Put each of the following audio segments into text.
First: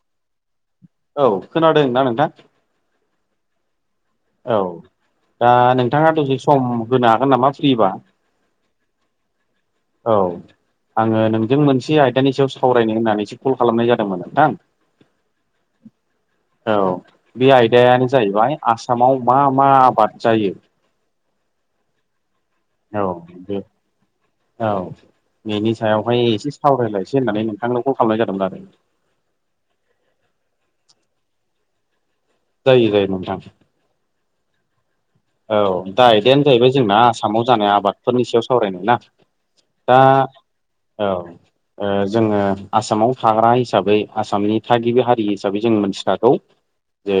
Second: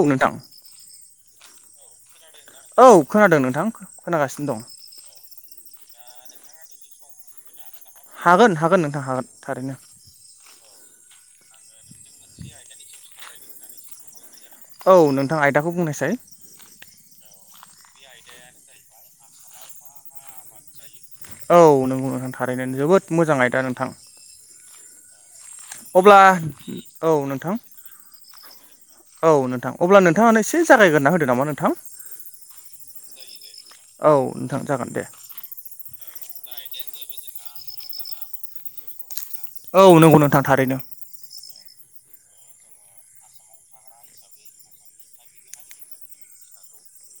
औ नोंथां औ खोनादों ना नोंथां औ खोनादों नोंथां खोनागासिनो औ दं दा नोंथाङा दसे सम होनो हागोन नामा? फ्रिबा हागोन हागोन नोंथां हागोन थारैनो औ आङो नोंजों मोनसे आयदानि सायाव सावरायनो होननानैसो कल खालामनाय जादोंमोन नोंथां औ नोंथां आयदाखौ बुंनायसाय औ बे आयदायानो जाहैबाय आसामाव मा मा आबाद जायो? औ नोंगौ नोंथां थारैनो औ जोबोद मोजां बे आयदा नोंथां औ बेनि अब्ला सायावहाय एसे औ सावरायलायसै होननानै नोंथां नोंथांनो कल खालामनाय जादोंमोन आरो औ नोंथां अब्ला नोंथाङानो एसे जागायग्रोना होदो नामा नोंथां जायो जायो नोंथां औ नोंथां जागोन दे । औ दा आयदायानो जाहैबाय जोंना आसामाव जानाय आबादफोरनि सायाव सावरायनाय ना औ दा नंगौ नोंथां थारैनो औ ओ । जोङो आसामाव थाग्रा हिसाबै आसामनि थागिबि हारि हिसाबै जों मिथिखागौ जे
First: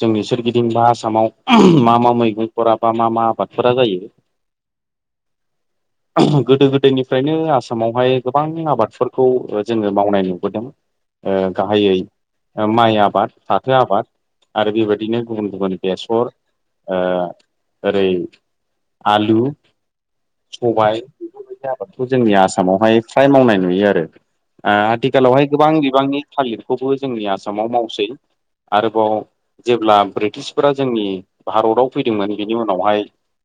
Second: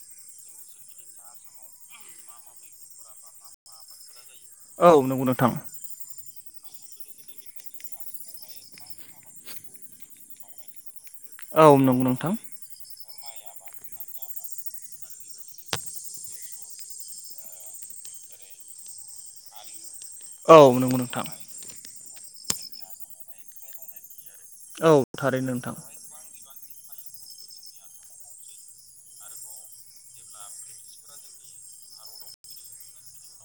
जोंनि सोरगिदिं बा आसामाव ओम मा मा मैगंफोरा बा मा मा आबादफोरा जायो । औ नंगौ नोंथां । गोदो गोदायनिफ्रायनो आसामावहाय गोबां आबादफोरखौ जोङो मावनाय नुबोदों ओ औ गाहायै नंगौ नोंथां माइ आबाद फाथो आबाद आरो बेबायदिनो गुबुन गुबुन बेसर ओ ओरै आलु औ नंगौ नोंथां। खौ जोंनि आसामावहाय फ्राय मावनाय नुयो आरो। ओ औ आथिखालावहाय थारैनो गोबां नोंथां बिबांनि थालिर खौबो जोंनि आसामाव मावसै आरोबाव जेब्ला ब्रिटिशफोरा जोंनि। भारताव फैदोंमोन। बिनि उनावहाय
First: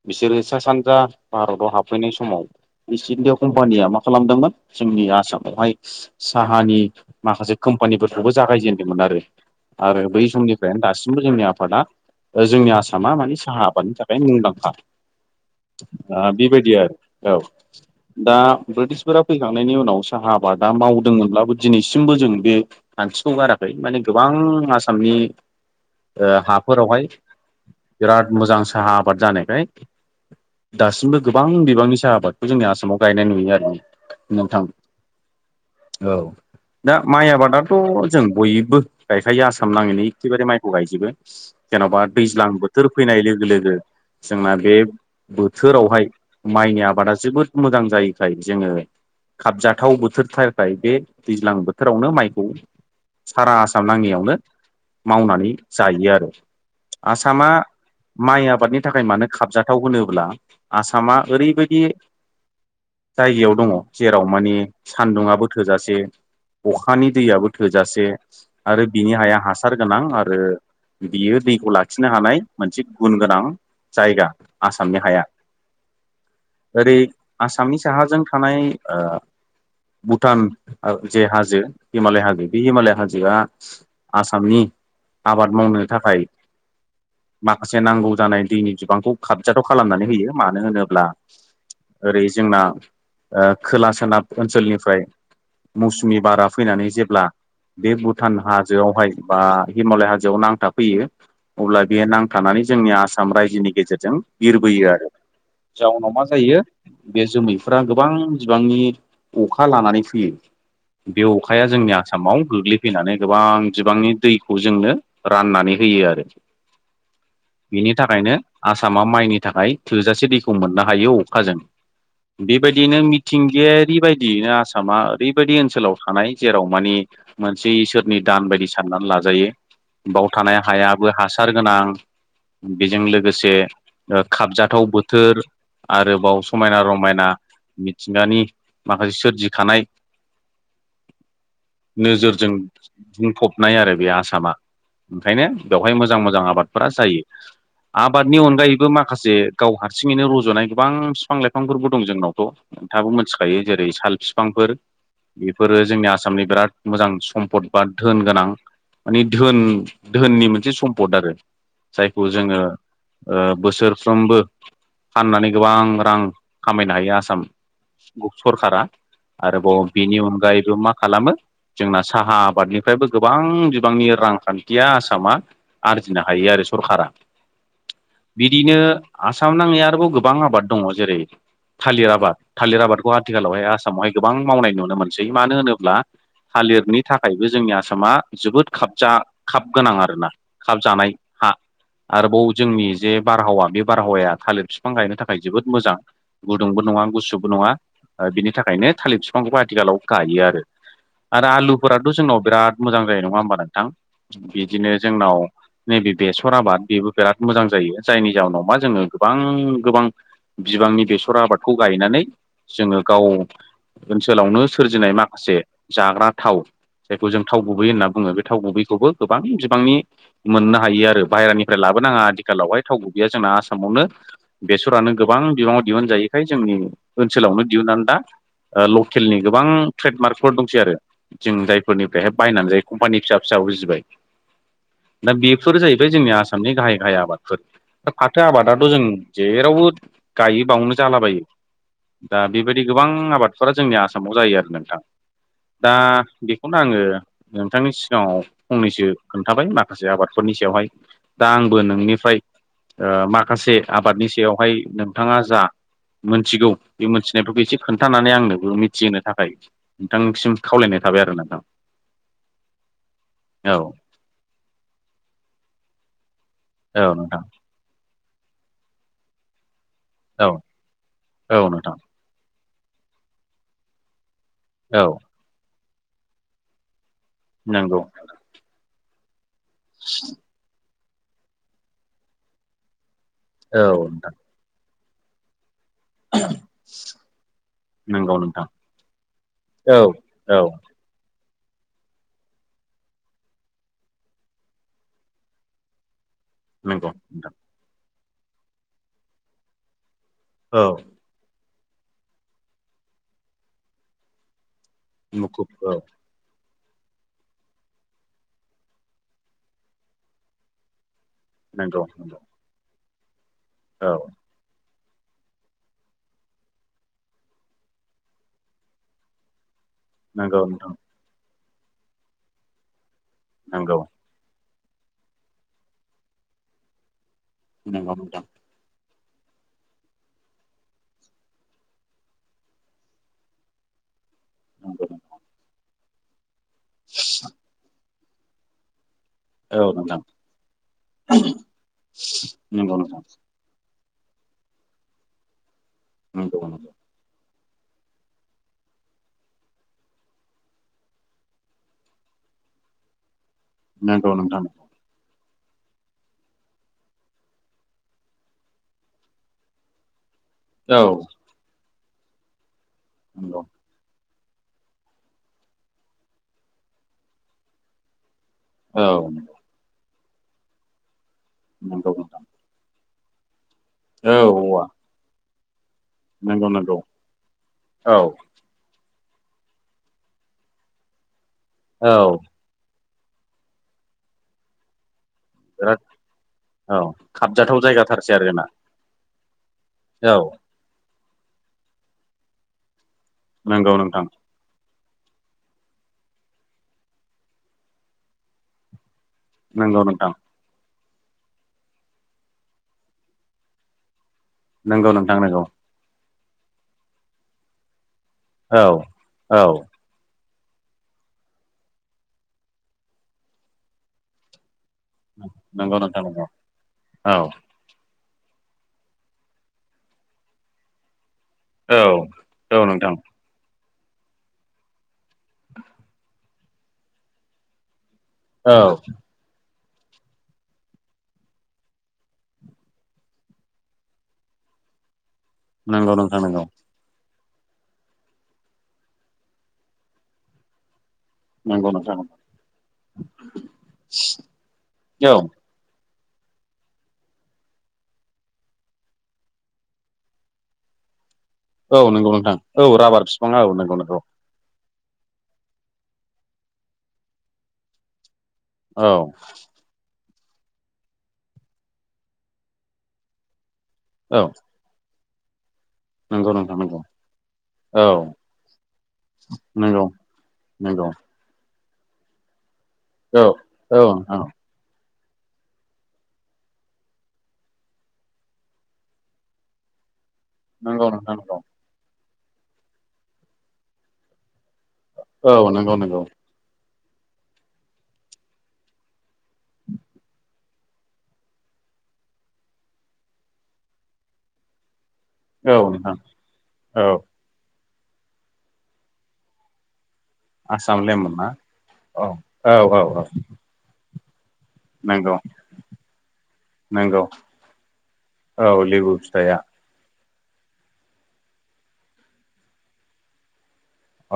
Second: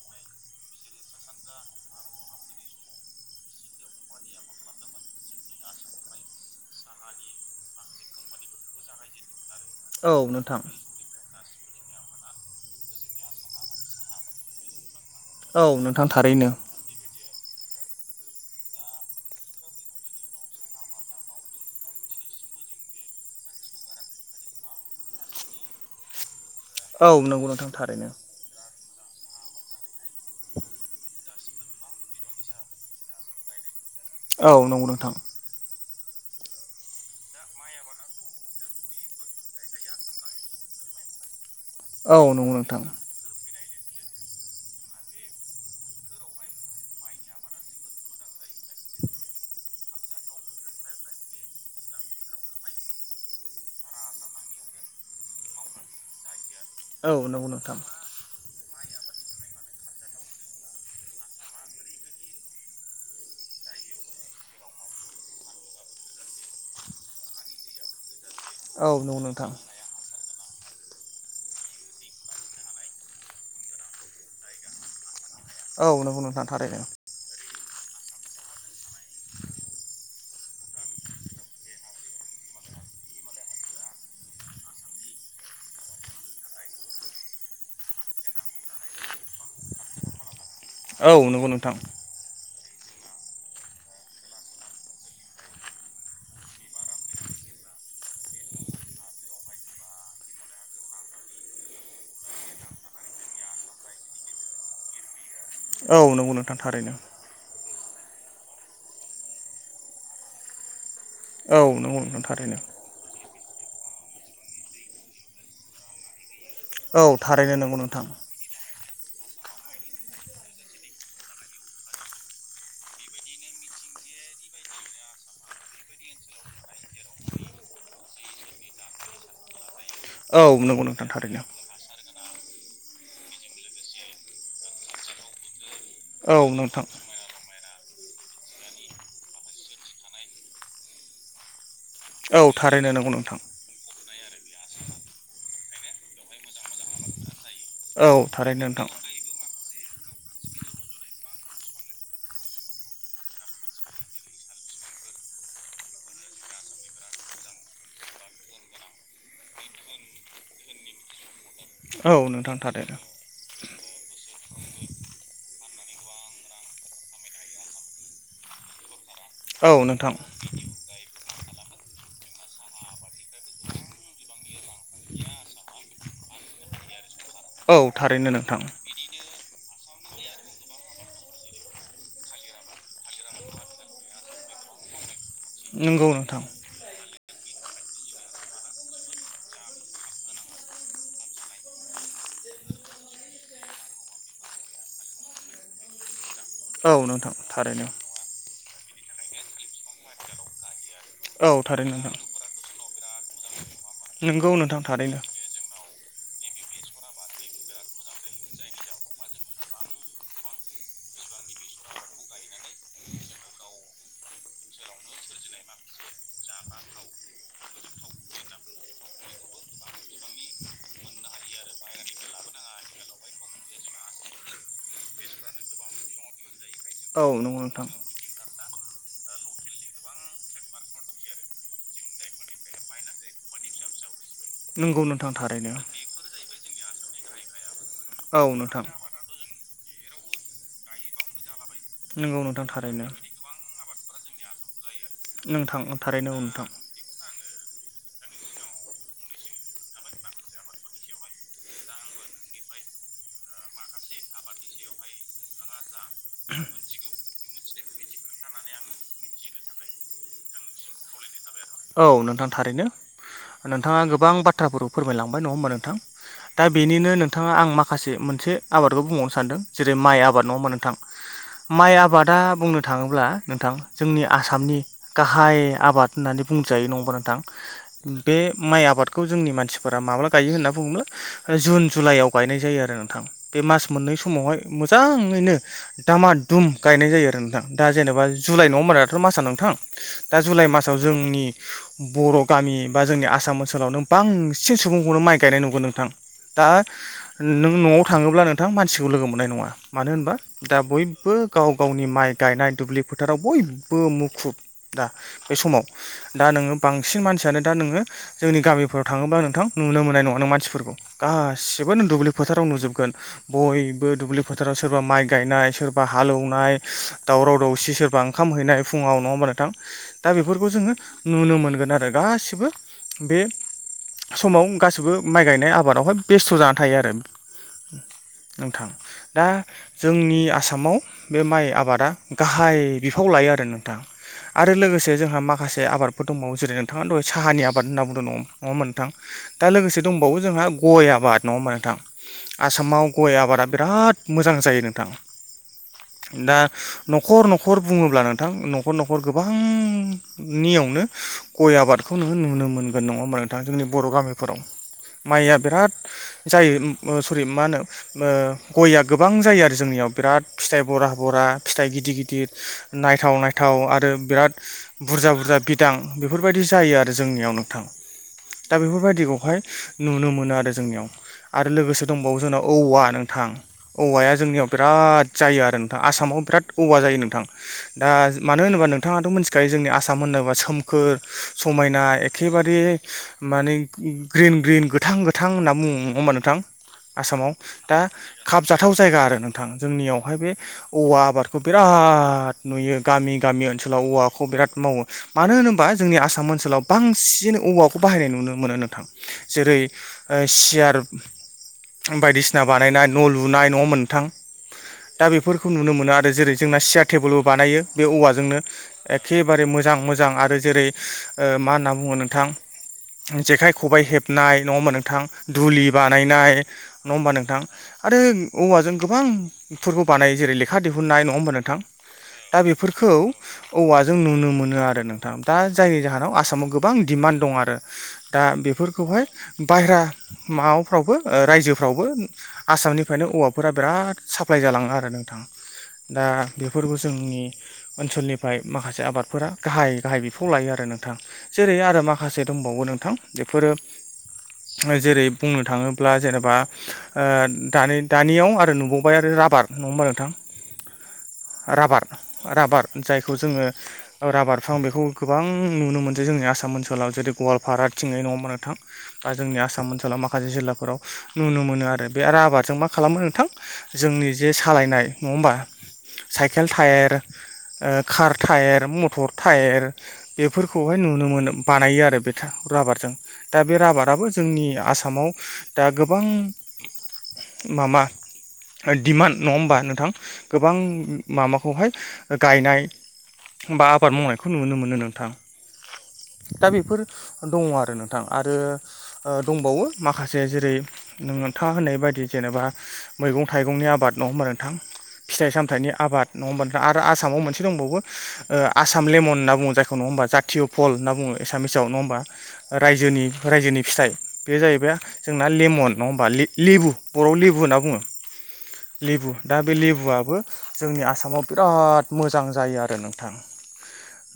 बिसोरो सा सानजा भारताव हाबफैनाय समाव बि‌ सिथ [unintelligible] कम्पानिया मा खालामदोंमोन। जोंनि आसामावहाय सा साहानि माखासे कम्पानि खौबो जागायजेनदोंमोन आरो। आरो औ बै नोंथां समनिफ्रायनो दासिमबो जोंनि आफादा ओ जोंनि आसाम। मा मानि साहा आबादनि थाखाय मुंदांखा। औ नोंथां ओ थारैनो बेबायदि आरो औ। दा ब्रिटिशफोरा फैखांनायनि उनाव साहा आबादा मावदोंमोनब्लाबो दिनैसिमबो जों बे। खान्थिखौ गाराखै माने गोबां आसामनि ओ हा औ नंगौ नोंथां। थारैनो बिराद मोजां साहाब। आबाद जानायखाय दासिमबो गोबां बिबांनि साहा आबादखौ जोंनि आसामाव गायनाय नुयो आरो। औ नंगौ नोंथां। औ। दा माइ आबादाथ' जों बयबो गायखायो आसाम नाङैनो एखेबारे माइखौ गायजोबो। जेन'बा औ दैज्लां नंगौ नोंथां बोथोर फैनाय लोगो लोगो। जोंना बे बोथोरावहाय माइनि आबादा जोबोद मोजां जायैखाय जोङो। खाबजाथाव बोथोर थाखाय बे दैज्लां बोथोरावनो माइखौ। सारा आसाम नाङैयावनो मावनानै जायो आरो। औ नंगौ आसामा नोंथां। माइ आबादनि थाखाय मानो खाबजाथाव होनोब्ला। आसामा ओरैबायदि। जायगायाव दङ। जेराव माने सान्दुङाबो थोजासे। अखानि दैयाबो थोजासे। आरो औ बिनि नंगौ हाया नोंथां हासार गोनां आरो बियो दैखौ लाखिनो हानाय। मोनसे गुन गोनां जायगा आसामनि हाया। औ नोंगौ नोथां थारैनो। ओरै आसामनि साहाजों थानाय ओ। भुटान ओ जे हाजो हिमालय हाजो बे हिमालय हाजोआ आसामनि। आबाद मावनो थाखाय। माखासे नांगौ जानाय दैनि बिबांखौ खाबजाथाव खालामनानै होयो। मानो होनोब्ला औ नंगौ नोंथां ओरै जोंना। ओ खोला सोनाब ओनसोलनिफ्राय मौसुमि बारा फैनानै जेब्ला। बे भुटान हाजोआवहाय बा हिमालय हाजोआव नांथाफैयो अब्ला। बे नांथानानै जोंनि आसाम रायजोनि गेजेरजों बिरबोयो आरो। औ जाउनाव मा नंगौ नोंथां जायो थारैनो बे जोमै फोरा गोबां बिबांनि अखा लानानै फैयो। बे औ अखाया जोंनि नंगौ नोंथां आसामाव थारैनो गोग्लैफैनानै गोबां। बिबांनि दैखौ जोंनो राननानै होयो आरो। औ थारैनो नंगौ बिनि नोंथां थाखायनो आ सामा माइनि थाखाय थोजासे दैखौ मोननो हायो अखाजों। बेबायदियैनो मिथिंगायारि बायदियैनो आसामा ओरैबायदि ओनसोलाव थानाय जेराव माने। मोनसे इसोरनि दान बायदि साननानै लाजायो बाव थानाय औ नंगौ नोंथां हायाबो हास थारैनो सार गोनां बेजों लोगोसे ओ खाबजाथाव बोथोर। औ आरोबाव समायना नोंथां रमायना। मिथिंगानि माखासे सोरजिखानाय। औ नोजोरजों थारैनो नंगौ नोंथां बुंफबनाय आरो बे आसामा ओंखायनो बेवहाय मोजां। मोजां मोजां आबादफोरा जायो। औ आबादनि थारैनो नोंथां अनगायैबो माखासे गाव हास हारथिङैनो रज'नाय गोबां बिफां लाइफांफोरबो दं। जोंनावथ'थाबो मिथिखायो जेरै साल बिफांफोर। बेफोरो जोंनि आसामनि बिराद मोजां सम्पद बा धोन गोनां। माने धोन धोननि मोनसे सम्पद आरो। औ जायखौ नोंथां जोङो थारैनो ओ बोसोरफ्रोमबो। फाननानै गोबां रां खामायनो हायो आसाम सरकारा‌। औ आरोबाव नोंथां बिनि अनगायैबो मा खालामो जोंना साहा आबादनिफ्रायबो गोबां बिबांनि रांखान्थिया आसामा आरजिनो हायो आरो सरकारा। औ थारैनो नोंथां बिदिनो आसाम नाङै आरो बाव गोबां आबाद दङ जेरै थालिर आबाद, थालिर आबादखौ आथिखालावहाय आसामावहाय गोबां मावनाय नुनो मोनो। सै मानो होनोब्ला नंगौ नोंथां थालिरनि थाख थाखायबो जोंनि आसामा जोबोद खाबजा खाब गोनां आरोना खाब जानाय हा। आरोबाव जोंनि जे बारहावा बे बारहावाया थालिर बिफां गायनो थाखाय जोबोद मोजां। गुदुंबो औ नङा नोंथां गुसुबो नङा थारैनो ओ बिनि थाखायनो थालिर बिफांखौ आथिखालाव गायो आरो। आरो औ थारैनो आलुफोराथ' नोंथां जोंनाव बिराद मोजां जायो नङा होमबा नोंथां नंगौ नोंथां बिदिनो थारैनो जोंनाव नैबे बेसर आबाद बेबो बिराद मोजां जायो जायनि जाहोनाव मा जोङो गोबां गोबां बिबांनि बेसर आबादखौ गायनानै जोङो गाव ओनसोलावनो सोरजिनाय माखासे जाग्रा थाव जायखौ जों थाव गुबै होनना बुङो बे थाव गुबैखौबो गोबां बि बिबांनि मोननो हायो आरो बाहेरानिफ्राय लाबोनाङा आथिखालावहाय थाव गुबैया जोंना आसामावनो बेसरानो गोबां बिबाङाव दिहुनजायैखाय जोंनि औ नंगौ ओनसोलावनो नोंथां दिहुननानै दा ओ लकेलनि गोबां ट्रेडमार्कफोर दंसै आरो जों जायफोरनिफ्रायहाय बायनानै जायो कम्पानि फिसा फिसा उजिबाय। नंगौ नोंथां दा थारैनो बेफोर जाहैबाय जोंनि आसामनि गाहाय गाहाय आबादफोर। औ फाथो नोंथां आबादाबो जों जेरावबो गायो बावनो जालाबायो। दा नंगौ नोंथां बेबायदि थारैनो गोबां आबादफोरा जोंनि आसामाव जायो आरो नोंथां। नोंथां दा थारैनो औ नोंथां बेखौनो आङो नोंथांनि सिगाङाव फंनैसो खोन्थाबाय माखासे आबादफोरनि सायावहाय दा आंबो नोंनिफ्राय ओ माखासे आबादनि सायावहाय नोंथाङा जा मोनथिगौ बे मोनथिनायफोरखौ एसे खोन्थानानै आंनो मिथिहोनो थाखाय नोंथांसिम खावलायनाय थाबाय आरो नोंथां। औ नोंथां थारैनो नोंथाङा गोबां बाथ्राफोरखौ फोरमायलांबाय नङा होमबा नोंथां? दा बेनिनो नोंथां नोंथाङा आं माखासे मोनसे आबादखौ बुंबावनो सानदों। जेरै माइ आबाद औ नङा होमबा नोंथां? औ माइ नोंथां आबादा बुंनो थाङोब्ला नोंथां जोंनि आसामनि औ नोंथां औ गाहाय आबाद होननानै बुंजायो नङा होमबा नोंथां नंगौ बे माइ आबादखौ खौ जोंनि मानसिफोरा माब्ला गायो होनना बुङोब्ला जुन जुलाइआव गायनाय जायो आरो नोंथां। बे औ मास मोननै नोंथां समावहाय मोजाङैनो दामा दुम गायनाय जायो आरो नोंथां दा जेनेबा नंगौ नोंथां जुलाइ नङम्बाराथ' मासआ नोंथां औ दा औ जुलाइ बे मासाव जोंनि बर' गामि बा जोंनि आसाम ओनसोलावनो बांसिन सुबुंखौनो माइ गायनाय नुगोन नोंथां। दा नंगौ नोंथां नों न'आव थाङोब्ला नोंथां मानसिखौ लोगो मोननाय नङा मानो होनोबा दा औ बयबो गाव गावनि माइ गायनाय दुब्लि फोथाराव बयबो मुखुब। दा बे मुखुब समाव। औ दा नोङो बांसिन मानसियानो दा नोङो जोंनि गामिफोराव थाङोबा नोंथां नुनो मोननाय नङा नों मानसिफोरखौ। गासिबो नंगौ नों दुब्लि नंगौ फोथाराव नुजोबगोन। औ बयबो दुब्लि फोथाराव सो। सोरबा माइ गायनाय सोरबा हालेवनाय दावराव दावसि सोरबा ओंखाम हैनाय फुङाव नङा होमबा नोंथां? दा नंगौ बेफोरखौ जोङो नोंथां नुनो मोनगोन आरो गासिबो बे नंगौ समाव गाससिबो माइ गायनाय आबादावहाय बेस्थ' जाना थायो आरो। नोंथां। दा जोंनि आसामाव बे माइ आबादा गाहाय बिफाव लायो आरो नोंथां। आरो नंगौ लोगोसे जोंहा माखासे आबादफोर दंबावो जेरै नोंथाङा दहाय साहानि आबाद होनना बुंदों नङामोन नोंथां? दा औ लोगोसे नोंथां दंबावो जोंहा गय आबाद नङा होनोमबा नोंथां। नंगौ आसामाव नोंथां गय आबादा बिराद मोजां जायो नोंथां। दा नंगौ न'खर न' न'खर बुङोब्ला नोंथां न'खर न'खर गोबांनियावनो गय आबादखौनो नुनो मोनगोन नङा होनोमबा नोंथाङा जोंनि बर' नंगौ गामिफोराव नोंथां माइ आ बिराद जायो सरि मा होनो ओ गया गोबां जायो आरो जोंनियाव बिराद फिथाइ औ बरा बरा फिथाइ गिदिर गिदिर नायथाव नंगौ नायथाव आरो बिराद बुरजा बुरजा बिदां बेफोरबायदि जायो आरो जोंनियाव नोंथां। दा औ बेफोरबायदिखौहाय नुनो मोनो आरो जोंनियाव आरो लोगोसे नंगौ दंबावो नोंथां जोंनाव औवा नों थां औवाया औ जोंनियाव औवा बिराद जायो आरो आसामाव बिराद नंगौ नंगौ औवा जायो नोंथां दा औ मानो होनोबा नोंथाङाथ' मिथिखायो जोंनि आसाम होनोबा सो खोमखोर समायना औ एखेबारे माने ग्रिन ग्रिन गोथां गो थां होनना बिराद बुङो होमबा नोंथां औ आसामाव खाबजाथाव दा जायगाथारसै आरो जोंना खाबजाथाव जायगा आरो नों थां जोंनियावहाय औ बे औवा आबादखौ बिराद नुयो। गामि गामि नंगौ ओनसोलाव नोंथां औवाखौ बिराद मावो। मानो होनोबा जोंनि आसाम ओनसोलाव बांसिन औवाखौ बाहायनाय नुनो मोनो नोंथां। जेरै नंगौ नोंथां ओ सियार बायदिसिना बानायनाय न' लुनाय नङा होमबा नोथां। नंगौ दा नोंथां नंगौ बेफोरखौ नुनो मोनो आरो जेरै जोंना सियार टेबोलबो बानायो बे औवा जोंनो औ एखेबारे औ मोजां मोजां। आरो जेरै ओ मा होनना बुङो नोंथां जेखाइ खबाइ हेबनाय नङा होनबा नों नोंथां दुलि नंगौ नोंथां नंगौ बानायनाय नङा होमबा औ नोंथां। आरो औवाजों गोबां फोरबो बानाय जेरै लेखा दिहुननाय न ङा होमबा नोंथां दा औ औ बेफोरखौ नोंथां औवाजों नुनो मोनो आरो नों थां दा जाय जाहोनाव आसामाव गोबां दिडमान्ड दं आरो दा औ बेफोरखौहाय बायरा मावफ्रावबो ओ रायजोफ्रावबो आसामनिफ्रायनो औवाफोरा बिराद साप्लााय जा लाङो आरो नोंथां। नंगौ दा नोंथां नंगौ बेफोरखौ जोंनि ओनसोलनिफ्राय माखासे आबादफोरा गाहाय गाहाय बिफाव लायो आरो नों थां जेरै नंगौ आरो नोंथां माखासे दंबावो नोंथां बेफोरो जेरै औ बुंनो थाङो ब्ला जेनेबा ओ दानि दानियाव आरो नुबावबाय आरो राबार नङोमबा नोंथां। [unintelligible] राबार औ नंगौ नोंथां राबार औ जायखौ बिफां जोङो औ नंगौ नंगौ राबार बेखौ गोबां नुनो मोनसो जोंनि आसाम ओनसोलाव जेरै गवालपारा थिङै नङा होमबा नो नोंथां औ दा जोंनि आसाम ओनसोलाव माखासे जिल्लाफोराव नुनो मोनो आरो बे रबादजों मा खालामो नोंथां। जोंनि औ जे सालायनाय नङा होमबा। नंगौ साइकेल नोंथां नंगौ टायार ओ औ कार टायार मटर टायेर नंगौ बेफोरखौहाय नंगौ नुनो मोनो बानायो आरो बे राबारजों औ दा बे औ राबाराबो नोंथां जोंनि आसामाव दा गोबां मामा डिमान्ड नङा होमबा नोंथां गोबां नंगौ नोंथां नंगौ मामाखौहाय गायनाय बा आबाद मावनायखौ नुनो मो नो नोंथां औ नंगौ नंगौ दा बेफोर दङ आरो नोंथां आरो ओ दंबावो माखासे जेरै नोंथाङा होननाय बा बायदि जेनेबा मैगं थाइगंनि आबाद नङा होनबा नोंथां। फिथाइ औ सामथायाइनि नोंथां आबाद नङा होमब नोंथां आरो औ आसामाव मोनसे दंबावो ओ आसाम लेमन होनना बुङो जायखौ नङा होमबा। जातिय फल आसाम होनना बुङो लेमन ना एसामिसाव नङा होमबा औ औ औ रजोनि औ रायजोनि फिथाइ। बे जाहैबाय नंगौ जोंना लेमन नङा होमबा लि लिबु नंगौ बर'आव लिबु होनना बुङो। औ लेबु दा फिथाइया बे लेबुआबो जोंनि आसामाव बिराद मोजां जायो आरो नोंथां।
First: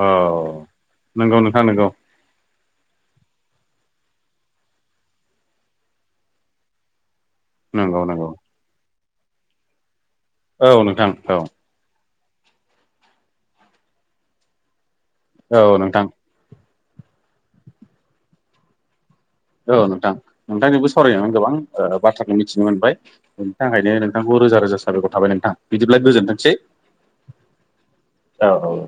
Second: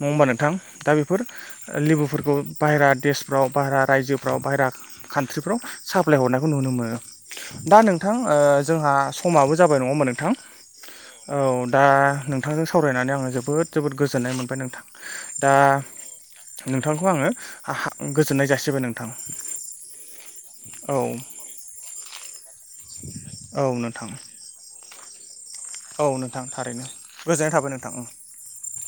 औ होमबा नोंथां दा बेफोर नंगौ नोंथां नंगौ लेबुफोरखौ बायहेरा देशफ्राव बायेरा रायजोफ्राव बायहेरा कान्ट्रिफ्राव साप्लाय हरनायखौ नुनो मोनो। दा नंगौ नोंथां नंगौ ओ जोंहा समाबो जाबाय नङा होमबा नों थां औ नोंथां औ दा नोंथांजों सावरायनानै आङो जोबोद जोबोद गोजोननाय मोनबाय नोंथां। दा औ नोंथां। नोंथांखौ आङो हा हा गोजोननाय जासिबाय नों औ नोंथां नोंथांजोंबो सावरायनायाव गोबां ओ बाथ्राखौ मिथिनो मोनबाय बेनि औ थाखायनो नोंथां नोंथांखौ रोजा रोजा साबायखर थाबाय नोंथां बिदिब्ला औ नोंथां गोजोनथोंसै। थारैनो गोजोननाय थाबाय नोंथां औ औ।